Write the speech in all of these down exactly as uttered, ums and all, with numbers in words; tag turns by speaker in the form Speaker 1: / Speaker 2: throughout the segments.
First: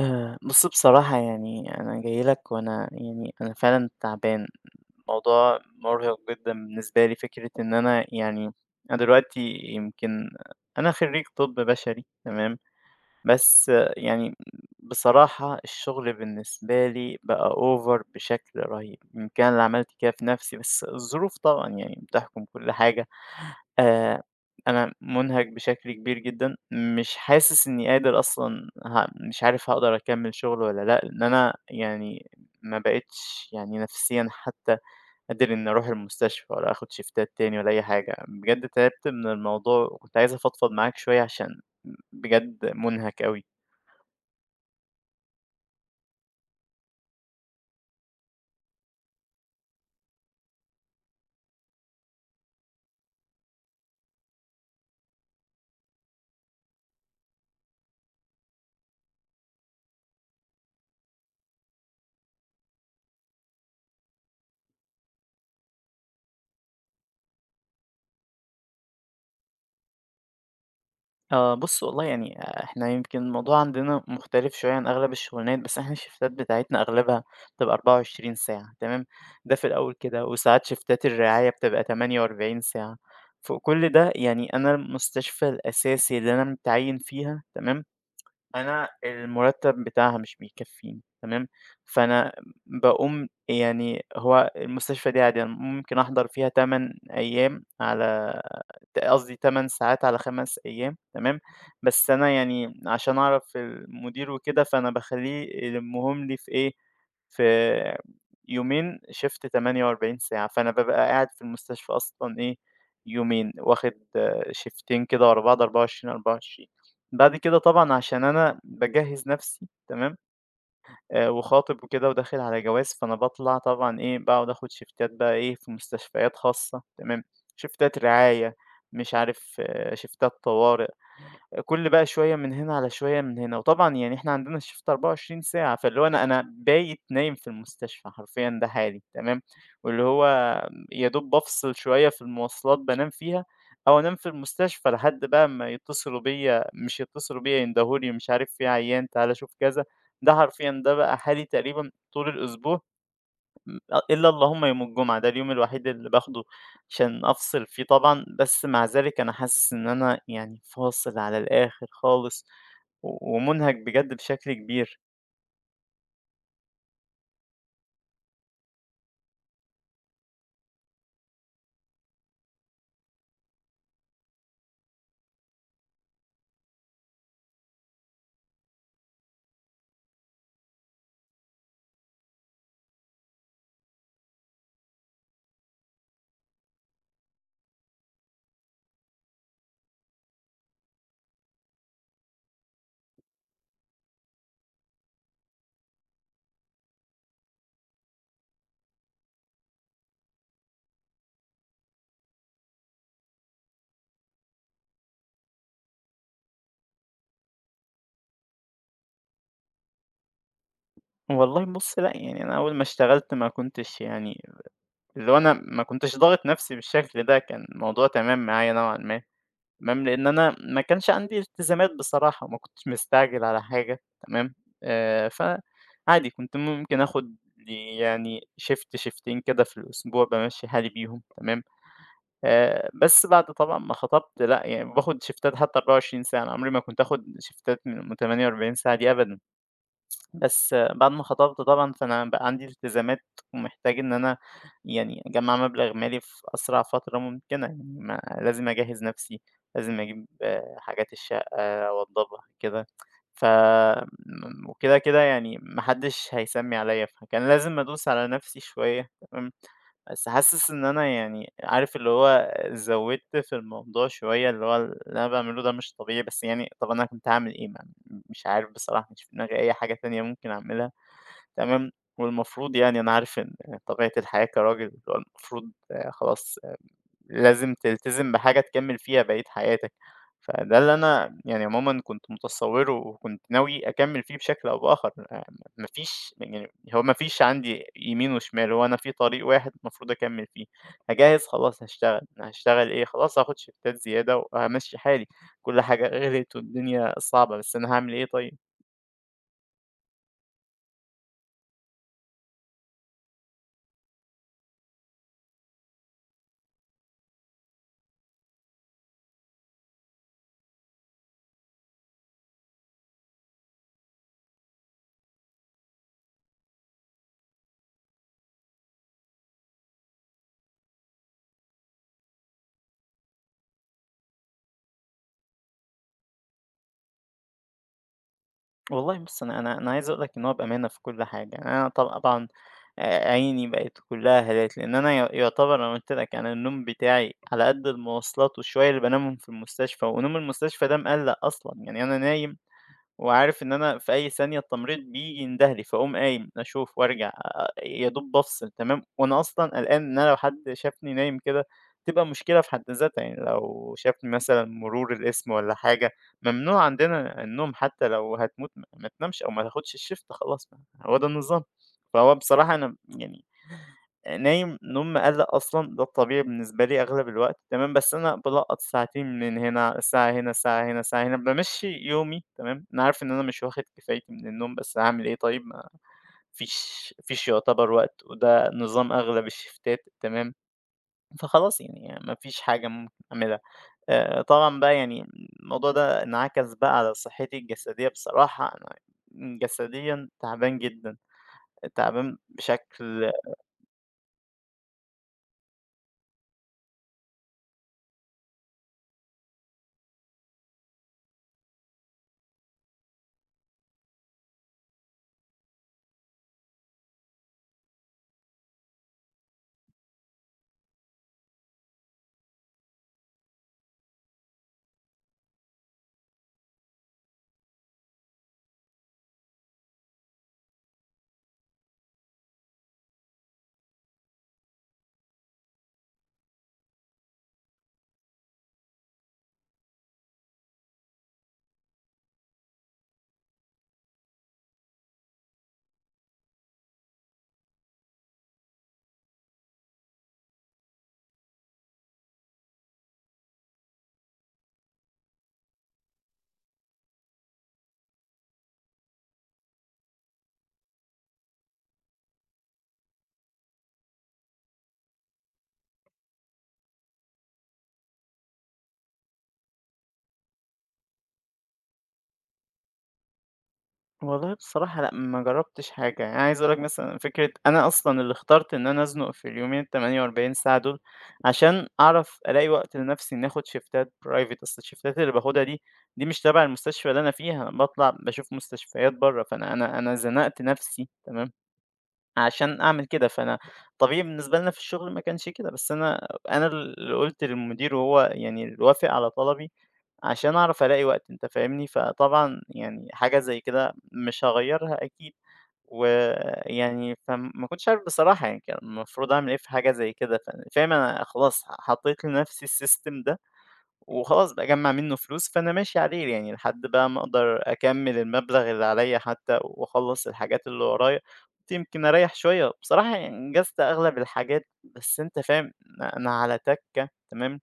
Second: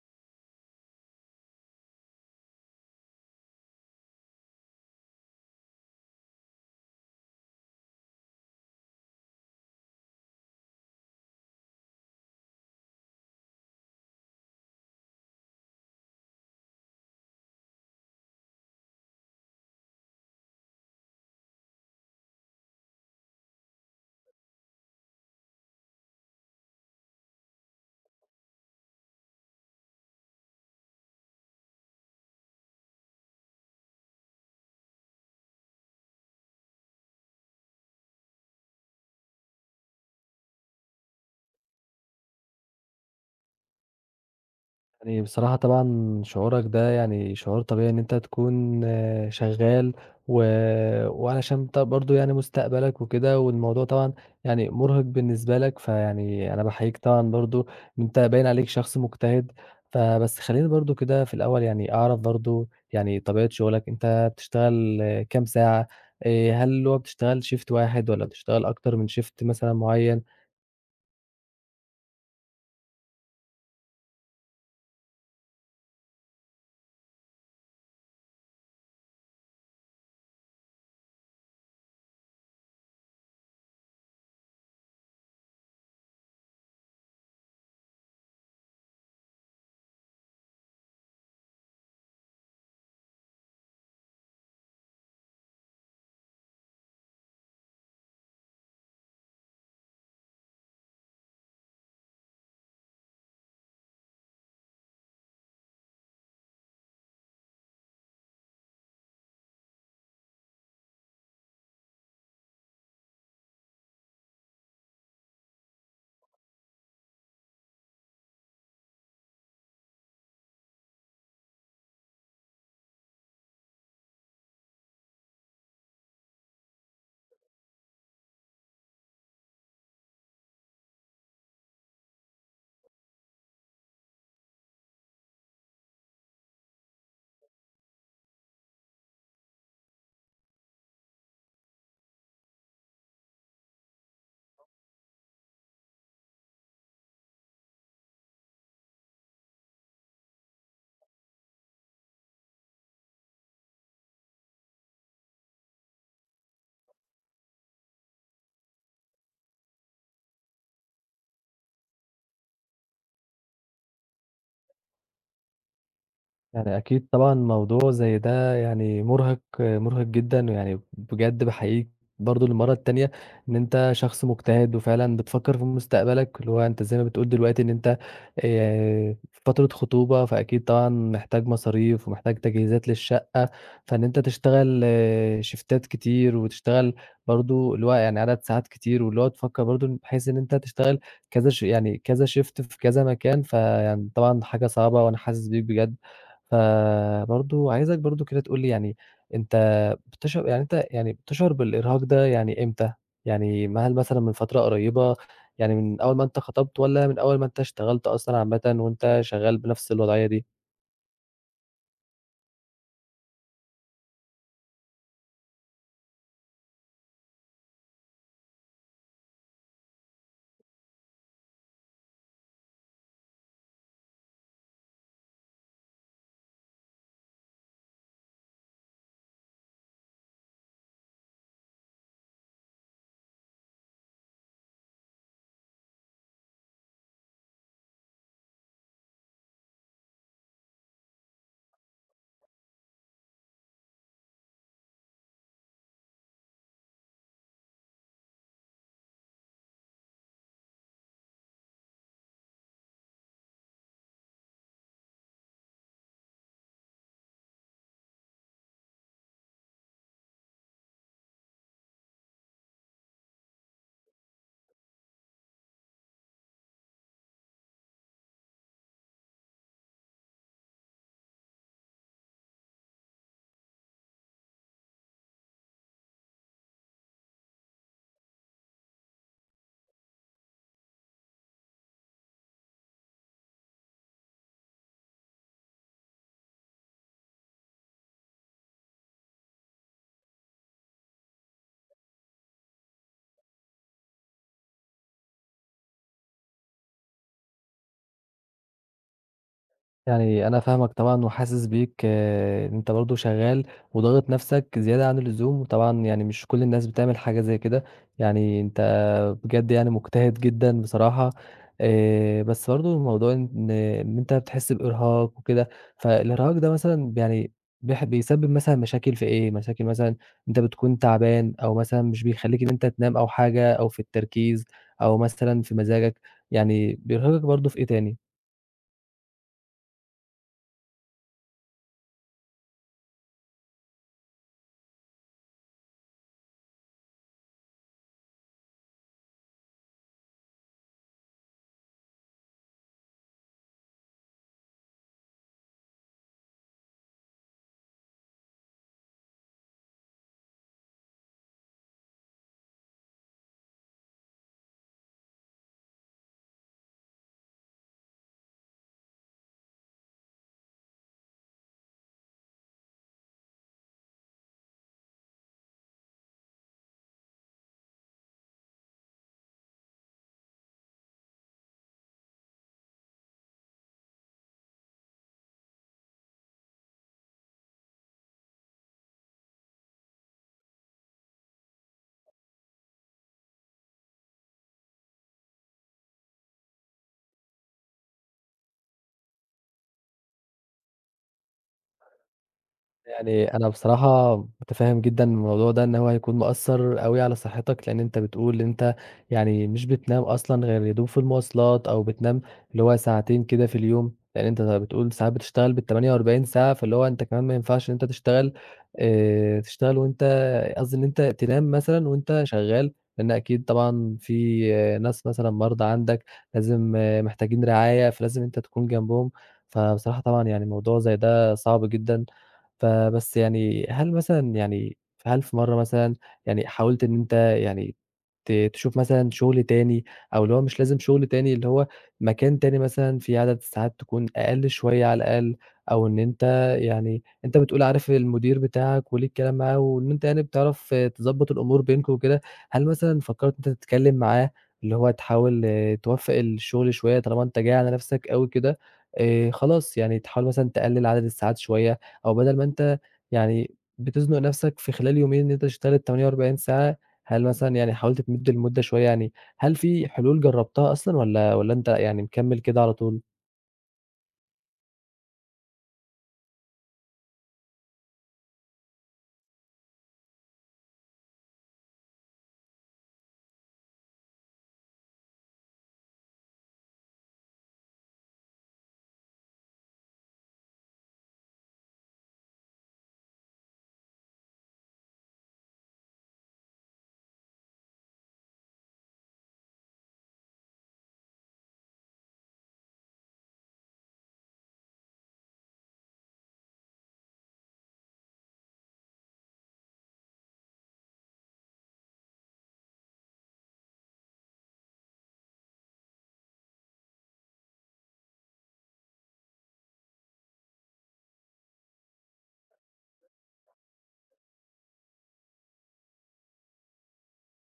Speaker 1: آآ، بُص بصراحة يعني أنا جاي لك وأنا يعني أنا فعلًا تعبان، الموضوع مُرهق جدًا بالنسبة لي، فكرة إن أنا يعني أنا دلوقتي يمكن أنا خريج طب بشري تمام، بس آه، يعني بصراحة الشغل بالنسبة لي بقى over بشكل رهيب، يمكن أنا اللي عملت كده في نفسي، بس الظروف طبعًا يعني بتحكم كل حاجة. آآ أنا مُنهَك بشكل كبير جدًا، مش حاسس إنّي قادر أصلًا ه مش عارف هاقدر أكمّل شغل والّا لأ، لإن أنا يعني ما بقيتش يعني نفسيًا حتّى قادر إنّي أروح المستشفى ولا آخُد شيفتات تاني ولا أي حاجة، بجد تعبت من الموضوع وكنت عايز أفضفض معاك شوية عشان بجد مُنهَك أوي.
Speaker 2: يعني بصراحة طبعًا شعورك ده يعني شعور طبيعي إن أنت تكون آه، شغال و وعلشان أنت برضه يعني مستقبلك وكده، والموضوع طبعًا يعني مُرهق بالنسبة لك، فيعني أنا باحييك طبعًا برضه إن أنت باين عليك شخص مجتهد. فبس خلّيني برضه كده في الأول يعني أعرف برضه يعني طبيعة شغلك، أنت بتشتغل آه، كام ساعة؟ آآ، هل هو بتشتغل shift واحد والّا بتشتغل أكتر من shift مثلًا معيّن؟
Speaker 1: آه بُص والله يعني آه، إحنا يمكن الموضوع عندنا مختلف شوية عن أغلب الشغلانات، بس إحنا الشيفتات بتاعتنا أغلبها بتبقى 24 ساعة تمام، ده في الأول كده، وساعات شيفتات الرعاية بتبقى 48 ساعة، فوق كل ده يعني أنا المستشفى الأساسي اللي أنا متعيّن فيها تمام، أنا المرتب بتاعها مش بيكفّيني تمام، فأنا باقوم يعني هو المستشفى دي عادي أنا ممكن أحضر فيها 8 أيام على ت قصدي 8 ساعات على 5 أيام تمام، بس أنا يعني عشان أعرف المدير وكده فأنا باخلّيه يلمّهم لي في إيه، في يومين shift 48 ساعة، فأنا بابقى قاعد في المستشفى أصلًا إيه، يومين واخد آه، شيفتين كده ورا بعض أربعة وعشرين، أربعة وعشرين. بعد كده طبعًا عشان أنا باجهّز نَفْسي تمام، آآ وخاطب وكده وداخل على جواز، فأنا باطلع طبعًا إيه، باقعد آخُد شيفتات بقى إيه، في مستشفيات خاصة تمام، شيفتات رعاية، مش عارف آه، شيفتات طوارئ. كل بقى شوية من هنا على شوية من هنا، وطبعًا يعني إحنا عندنا الشيفت 24 ساعة، فاللي هو أنا أنا بايت نايم في المستشفى حرفيًا ده حالي تمام، واللي هو يا دوب بافصل شوية في المواصلات بانام فيها، أو أنام في المستشفى لحد بقى ما يتصلوا بيّا مش يتصلوا بيّا يندهوا لي مش عارف في عيان تعالَ شوف كذا، ده حرفيًا ده بقى حالي تقريبًا طول الأسبوع. م أ إلا اللهم يوم الجمعة، ده اليوم الوحيد اللي باخده عشان أفصل فيه طبعًا، بس مع ذلك أنا حاسس إن أنا يعني فاصل على الآخر خالص و ومُنهَك بجد بشكل كبير.
Speaker 2: يعني أكيد طبعًا موضوع زي ده يعني مُرهِق، مُرهِق جدًا، ويعني بجد باحييك برضه للمرّة التانية إن أنت شخص مجتهد وفعلًا بتفكّر في مستقبلك، اللي هو أنت زي ما بتقول دلوقتي إن أنت آآ في فترة خطوبة، فأكيد طبعًا محتاج مصاريف ومحتاج تجهيزات للشقة، فإن أنت تشتغل آه، شيفتات كتير وتشتغل برضه اللي هو يعني عدد ساعات كتير، واللي هو تفكّر برضه بحيث إن أنت تشتغل كذا ش يعني كذا شيفت في كذا مكان، فيعني طبعًا حاجة صعبة وأنا حاسس بيك بجد. فبرضه عايزك برضه كده تقول لي يعني أنت بتشعر يعني أنت يعني بتشعر بالإرهاق ده يعني إمتى؟ يعني م هل مثلًا من فترة قريبة، يعني من أول ما أنت خطبت والّا من أول ما أنت اشتغلت أصلًا عامةً وأنت شغال بنفس الوضعية دي؟
Speaker 1: والله بُص لأ، يعني أنا أول ما اشتغلت ما كنتش يعني اللي هو أنا ما كنتش ضاغط نَفْسي بالشكل ده، كان الموضوع تمام معايا نوعًا ما. تمام، لإن أنا ما كانش عندي التزامات بصراحة، ما كنتش مستعجل على حاجة تمام، آآ، فعادي كنت ممكن آخد لي يعني shift شيفتين كده في الأسبوع بامشّي حالي بيهم تمام، آآ، بس بعد طبعًا ما خطبت لأ، يعني باخد شيفتات حتى 24 ساعة، أنا عمري ما كنت آخد شيفتات من 48 ساعة دي أبدًا. بس بعد ما خطبت طبعًا، فأنا بقى عندي التزامات، ومحتاج إن أنا يعني أجمّع مبلغ مالي في أسرع فترة ممكنة، يعني ما لازم أجهّز نفسي، لازم أجيب آه، حاجات الشقة أوضّبها كده، ف م وكده، كده يعني ما حدش هيسمّي عليَّ، فكان لازم أدوس على نفسي شوية، تمام. بس حاسس إن أنا يعني عارف اللي هو زوِّدت في الموضوع شوية، اللي هو اللي أنا باعمله ده مش طبيعي، بس يعني طَب أنا كنت هاعمل إيه؟ ما مش عارف بصراحة، مش في دماغي أي حاجة تانية ممكن أعملها، تمام، والمفروض يعني أنا عارف إن طبيعة الحياة كراجل اللي هو المفروض آه، خلاص لازم تلتزم بحاجة تكمّل فيها بقية حياتك، فده اللي أنا يعني عمومًا كنت متصوّره وكنت ناوي أكمّل فيه بشكل أو بآخر، آآ ما فيش يعني هو ما فيش عندي يمين وشمال، هو أنا في طريق واحد المفروض أكمّل فيه، هاجهّز خلاص هاشتغل، هاشتغل إيه خلاص هاخد شيفتات زيادة وهامشّي حالي، كل حاجة غِليت والدنيا صعبة، بس أنا هاعمل إيه طيب؟
Speaker 2: يعني أنا فاهمك طبعًا وحاسس بيك آآ، إن أنت برضه شغال وضاغط نفسك زيادة عن اللزوم، وطبعًا يعني مش كل الناس بتعمل حاجة زي كده، يعني أنت بجد يعني مجتهد جدًا بصراحة آآ، بس برضه الموضوع إن إن أنت بتحس بإرهاق وكده، فالإرهاق ده مثلًا يعني بيح بيسبب مثلًا مشاكل في إيه؟ مشاكل مثلًا أنت بتكون تعبان أو مثلًا مش بيخلّيك إن أنت تنام أو حاجة أو في التركيز أو مثلًا في مزاجك، يعني بيرهقك برضه في إيه تاني؟
Speaker 1: والله بُص، أنا أنا أنا عايز أقول لك إن هو بأمانة في كل حاجة، يعني أنا طل- طبعًا آآ عيني بقت كلّها هالات، لإن أنا ي يعتبر أنا قُلت لك أنا النوم بتاعي على قد المواصلات والشوية اللي بانامهم في المستشفى، ونوم المستشفى ده مقلّق أصلًا، يعني أنا نايم وعارف إن أنا في أي ثانية التمريض بييجي ينده لي، فاقوم قايم أشوف وأرجع آآ، يا دوب بافصل تمام، وأنا أصلًا قلقان إن أنا لو حد شافني نايم كده تبقى مشكلة في حد ذاتها، يعني لو شافني مثلًا مرور القسم والّا حاجة، ممنوع عندنا النوم حتى لو هتموت ما ما تنامش أو ما تاخدش الشيفت خلاص، ما هو ده النظام. فهو بصراحة أنا يعني نايم نوم مقلّق أصلًا، ده الطبيعي بالنسبة لي أغلب الوقت تمام، بس أنا بالقّط ساعتين من هنا، ساعة هنا، ساعة هنا، ساعة هنا، بامشّي يومي تمام، أنا عارف إن أنا مش واخد كفايتي من النوم، بس هاعمل إيه طيب ما فيش فيش يعتبر وقت، وده نظام أغلب الشيفتات تمام، فخلاص يعني ما فيش حاجة ممكن أعملها. آآ، طبعًا بقى يعني الموضوع ده انعكس بقى على صحتي الجسدية بصراحة، أنا جسديًا تعبان جدًا، تعبان بشكل.
Speaker 2: يعني أنا بصراحة متفهم جدًا الموضوع ده، إن هو هيكون مأثّر أوي على صحتك، لإن أنت بتقول ان أنت يعني مش بتنام أصلًا غير يا دوب في المواصلات، أو بتنام اللي هو ساعتين كده في اليوم، لإن أنت بتقول ساعات بتشتغل بالثمانية وأربعين ساعة، فاللي هو أنت كمان ما ينفعش إن أنت تشتغل آآ، تشتغل وأنت قصدي إن أنت تنام مثلًا وأنت شغال، لإن أكيد طبعًا في آه، ناس مثلًا مرضى عندك لازم آه، محتاجين رعاية، فلازم أنت تكون جنبهم، فبصراحة طبعًا يعني موضوع زي ده صعب جدًا. فبس يعني هل مثلًا يعني هل في مرّة مثلًا يعني حاولت إن أنت يعني ت تشوف مثلًا شغل تاني، أو اللي هو مش لازم شغل تاني، اللي هو مكان تاني مثلًا فيه عدد ساعات تكون أقل شوية على الأقل، أو إن أنت يعني أنت بتقول عارف المدير بتاعك وليك كلام معاه، وإن أنت يعني بتعرف تضبّط الأمور بينكم وكده، هل مثلًا فكّرت إن أنت تتكلم معاه، اللي هو تحاول آه، توفّق الشغل شوية طالما أنت جاي على نَفْسك أوي كده، آآ خلاص يعني تحاول مثلًا تقلل عدد الساعات شوية، أو بدل ما أنت يعني بتزنُق نَفْسك في خلال يومين إن أنت تشتغل الثمانية وأربعين ساعة، هل مثلًا يعني حاولت تمِد المُدّة شوية يعني، هل في حلول جرّبتها أصلًا والّا والّا أنت يعني مكمّل كده على طول؟
Speaker 1: والله بصراحة لأ، ما جرّبتش حاجة، يعني عايز أقول لك مثلًا فكرة أنا أصلًا اللي اخترت إن أنا أزنُق في اليومين الثمانية وأربعين ساعة دول، عشان أعرف ألاقي وقت لنفسي إني آخُد شيفتات private أصل الشيفتات اللي باخدها دي، دي مش تبع المستشفى اللي أنا فيها، باطلع باشوف مستشفيات برّه، فأنا أنا أنا زنقت نفسي تمام؟ عشان أعمل كده، فأنا طبيعي بالنسبة لنا في الشغل ما كانش كده، بس أنا أنا اللي قُلت للمدير وهو يعني اللي وافق على طلبي عشان أعرف ألاقي وقت أنت فاهمني، فطبعًا يعني حاجة زي كده مش هاغيّرها أكيد، ويعني فما كنتش عارف بصراحة يعني كان المفروض أعمل إيه في حاجة زي كده، ف فاهم أنا خلاص حطيت لنفسي السيستم ده وخلاص باجمّع منّه فلوس، فأنا ماشي عليه يعني لحد بقى ما أقدر أكمّل المبلغ اللي عليَّ حتى وأخلّص الحاجات اللي ورايا، يمكن أريّح شوية. بصراحة يعني أنجزت أغلب الحاجات، بس أنت فاهم أنا على تَكّة تمام،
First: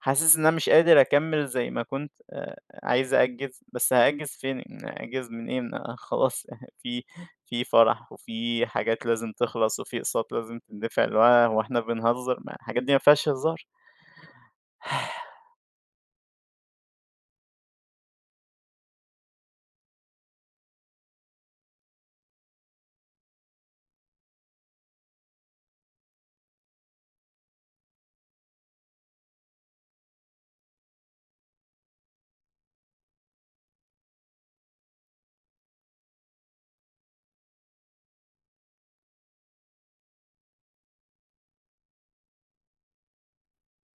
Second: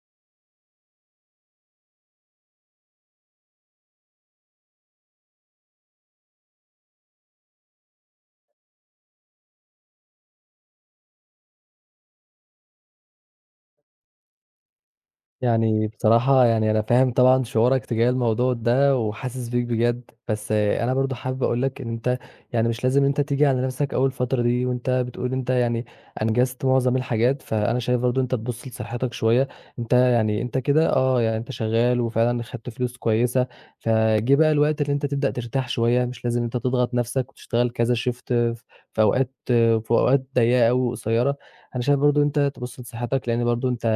Speaker 1: حاسس إن أنا مش قادر أكمّل زي ما كنت آآ عايز أأجّز، بس هأجّز فين؟ أأجّز من إيه؟ ما خلاص في في فرح وفي حاجات لازم تخلص وفي أقساط لازم تندفع، اللي هو هو إحنا بنهزر؟ ما الحاجات دي ما فيهاش هزار.
Speaker 2: يعني بصراحة يعني أنا فاهم طبعًا شعورك تجاه الموضوع ده، وحاسس بيك بجد، بس أنا برضه حابب أقول لك إن أنت يعني مش لازم أنت تيجي على نفسك أوي الفترة دي، وأنت بتقول أنت يعني أنجزت معظم الحاجات، فأنا شايف برضه أنت تبُص لصحتك شوية، أنت يعني أنت كده آه، يعني أنت شغال وفعلًا خدت فلوس كويسة، فجِه بقى الوقت اللي أنت تبدأ ترتاح شوية، مش لازم أنت تضغط نفسك وتشتغل كذا shift ف في أوقات في أوقات ضيّقة أوي وقصيرة. أنا شايف برضه أنت تبُص لصحتك، لإن برضه أنت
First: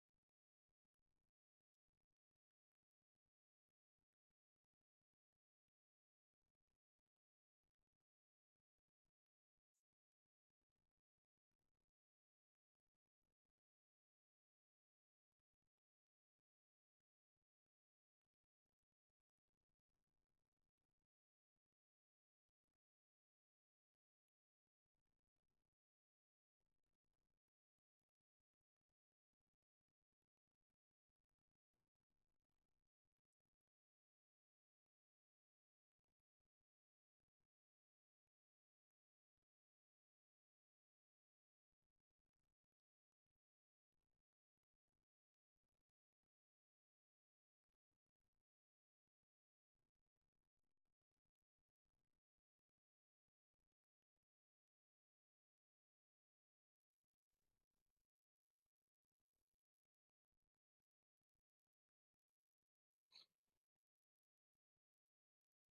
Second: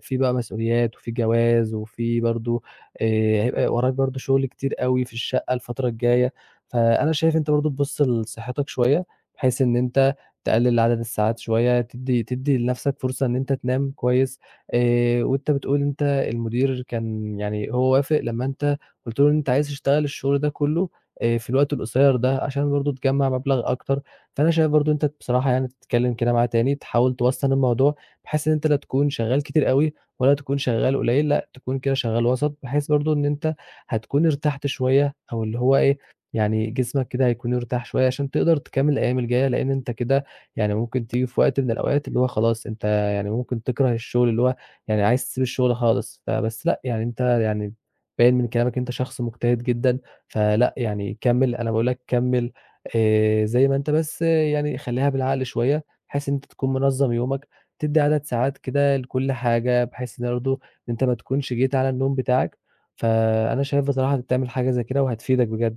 Speaker 2: في بقى مسؤوليات وفي جواز وفي برضه آآ، هيبقى وراك برضه شغل كتير أوي في الشقة الفترة الجاية، فأنا شايف أنت برضه تبُص لصحتك شوية، بحيث إن أنت تقلل عدد الساعات شوية، تدّي تدّي لنفسك فرصة إن أنت تنام كويس، آآ، وأنت بتقول أنت المدير كان يعني هو وافق لمّا أنت قُلت له إن أنت عايز تشتغل الشغل ده كلّه آآ، في الوقت القصير ده، عشان برضه تجمّع مبلغ أكتر. فأنا شايف برضه أنت بصراحة يعني تتكلم كده معاه تاني، تحاول توسّن الموضوع بحيث إن أنت لا تكون شغّال كتير أوي ولا تكون شغّال قليل، لأ تكون كده شغّال وسط، بحيث برضه إن أنت هتكون ارتحت شوية أو اللي هو إيه، يعني جسمك كده هيكون ارتاح شوية عشان تقدر تكمّل الأيام الجاية، لإن أنت كده يعني ممكن تيجي في وقت من الأوقات اللي هو خلاص أنت يعني ممكن تكره الشغل، اللي هو يعني عايز تسيب الشغل خالص، فبس لأ، يعني أنت يعني باين من كلامك أنت شخص مجتهد جدًا، فلأ يعني كمّل، أنا باقول لك كمّل آآ زي ما أنت بس يعني خلّيها بالعقل شوية، بحيث إن أنت تكون منظّم يومك، تدّي عدد ساعات كده لكل حاجة، بحيث إن برضه أنت ما تكونش جيت على النوم بتاعك، فأنا شايف بصراحة إنك تعمل حاجة زي كده وهتفيدك بجد.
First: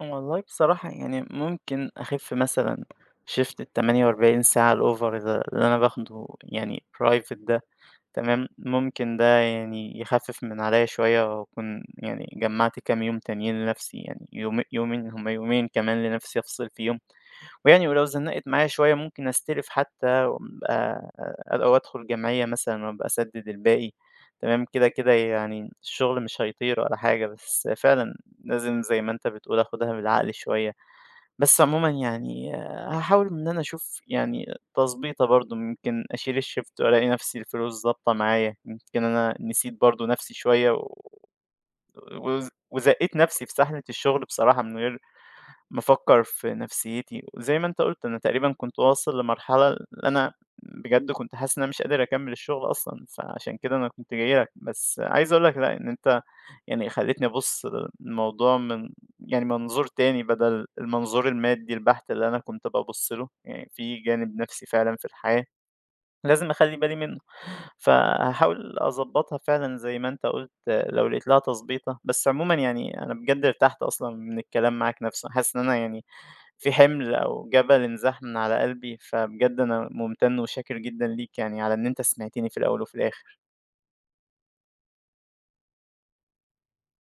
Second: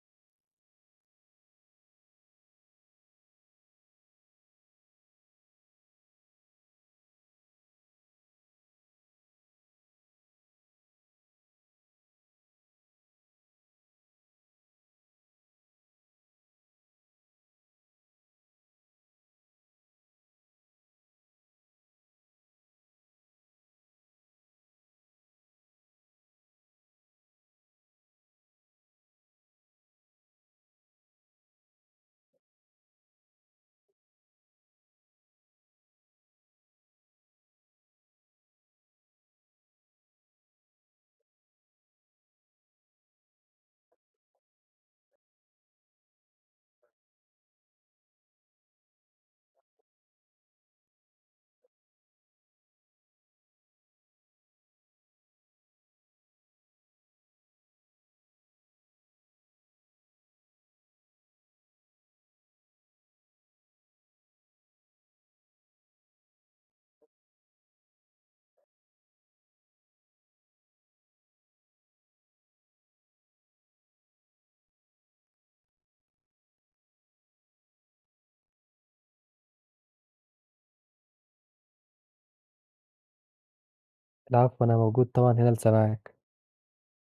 Speaker 1: والله بصراحة يعني ممكن أخف مثلًا شيفت الثمانية وأربعين ساعة الأوفر ده اللي أنا باخده يعني private ده تمام، ممكن ده يعني يخفف من عليَّ شوية وأكون يعني جمعت كام يوم تانيين لنفسي يعني يوم يومين هُم يومين كمان لنفسي أفصل فيهم. ويعني ولو زنقت معايا شوية ممكن أستلف حتى وأبقى أو أدخل جمعية مثلًا وأبقى أسدد الباقي، تمام، كده، كده يعني الشغل مش هيطير ولا حاجة، بس فعلًا لازم زي ما أنت بتقول آخدها بالعقل شوية، بس عمومًا يعني هاحاول إن أنا أشوف يعني تضبيطة برضه يمكن أشيل الشيفت وألاقي نفسي الفلوس ضابطة معايا، يمكن أنا نسيت برضه نفسي شوية و وز وزَقّيت نَفْسي في سحلة الشغل بصراحة من غير ما أفكّر في نفسيتي، وزي ما أنت قُلت أنا تقريبًا كنت واصل لمرحلة اللي أنا بجد كنت حاسس إن أنا مش قادر أكمّل الشغل أصلًا، فعشان كده أنا كنت جاي لك، بس عايز أقول لك لأ، إن أنت يعني خلّيتني أبُص للموضوع من يعني منظور تاني بدل المنظور المادي البحت اللي أنا كنت بابُص له، يعني في جانب نَفْسي فعلًا في الحياة. لازم أخلّي بالي منّه، فهاحاول أضبّطها فعلًا زي ما أنت قُلت آه، لو لقيت لها تضبيطة، بس عمومًا يعني أنا بجد ارتحت أصلًا من الكلام معاك نَفْسه، حاسس إن أنا يعني في حِمل أو جبل انزاح من على قلبي، فبجد أنا ممتن وشاكر جدًا ليك يعني على إن أنت سمعتني في الأول وفي الآخر.
Speaker 2: العفو، أنا موجود طبعًا هنا لسماعك.